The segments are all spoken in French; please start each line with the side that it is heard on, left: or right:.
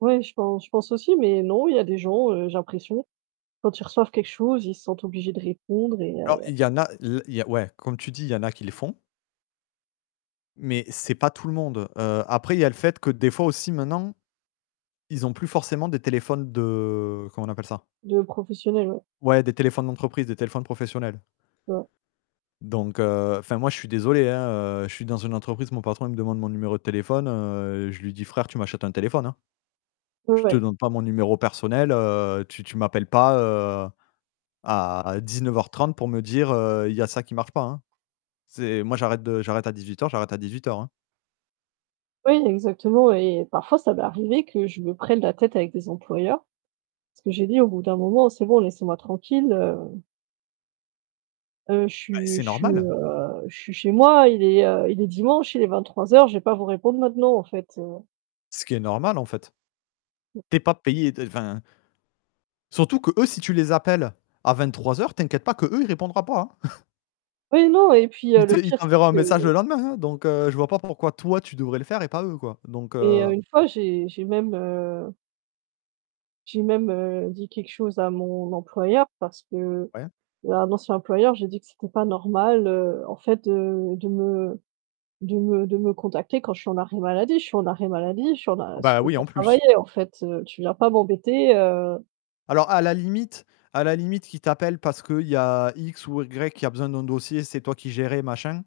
right: Ouais, je pen je pense aussi, mais non, il y a des gens, heu, j'ai l'impression, quand ils reçoivent quelque chose, ils se sentent obligés de répondre et il y a il
left: Alors,
right: y a
left: il y en a l il y a ouais, comme tu dis, il y en a qui le font mais c'est pas tout le monde. Heu, après, il y a le fait que, des fois, aussi, maintenant, ils ont plus forcément des téléphones de, comment on appelle ça?
right: De professionnels, ouais.
left: Ouais, des téléphones d'entreprise, des téléphones professionnels.
right: Ouais.
left: Donc, heu, enfin, moi, je suis désolé, hein, heu, je suis dans une entreprise, mon patron, il me demande mon numéro de téléphone, heu je lui dis: «Frère, tu m'achètes un téléphone», hein. «Je te
right: Ouais.
left: donne pas mon numéro personnel, heu, tu tu m'appelles pas, heu, à 19:30 pour me dire, heu: "Il y a ça qui marche pas", hein». C'est moi, j'arrête de j'arrête à 18:00, j'arrête à 18:00, hein.
right: Oui, exactement et parfois ça m'est arrivé que je me prenne la tête avec des employeurs parce que j'ai dit: «Au bout d'un moment, c'est bon, laissez-moi tranquille, heu heu, je
left: Bah,
right: suis
left: c'est
right: je suis,
left: normal.
right: heu, je suis chez moi, il est, heu, il est dimanche, il est 23:00, je vais pas vous répondre maintenant, en fait, heu.»
left: Ce qui est normal, en fait.
right: Mmh.
left: Tu es pas payé de enfin Surtout qu'eux, si tu les appelles à 23:00, t'inquiète pas qu'eux, il répondra pas, hein.
right: Oui, non et puis, heu,
left: Il
right: le
left: te il
right: pire c'est
left: t'enverra un
right: que
left: message le lendemain, hein, donc, heu, je vois pas pourquoi toi, tu devrais le faire et pas eux, quoi. Donc,
right: Et heu,
left: heu
right: une fois, j'ai j'ai même heu j'ai même, heu, dit quelque chose à mon employeur parce que
left: Ouais.
right: à un ancien employeur j'ai dit que: «C'était pas normal, heu, en fait, de de me de me de me contacter quand je suis en arrêt maladie. Je suis en arrêt maladie, je suis en
left: Oh
right: a je
left: bah,
right: peux
left: oui,
right: pas
left: en plus.
right: travailler, en fait, heu, tu viens pas m'embêter, heu.»
left: Alors, à la limite, à la limite qu'ils t'appellent parce qu'il y a X ou Y qui a besoin d'un dossier, c'est toi qui gérais machin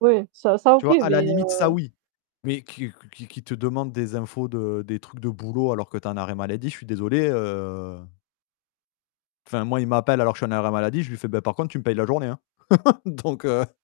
right: Ouais, ça ça,
left: tu
right: OK,
left: vois, à la
right: mais
left: limite, ça,
right: heu
left: oui. Mais qu'il q qu'il qu'il te demande des infos de des trucs de boulot alors que tu es en arrêt maladie, je suis désolé, heu enfin moi, il m'appelle alors que suis en arrêt maladie, je lui fais: «Bah, par contre, tu me payes la journée, hein». Donc heu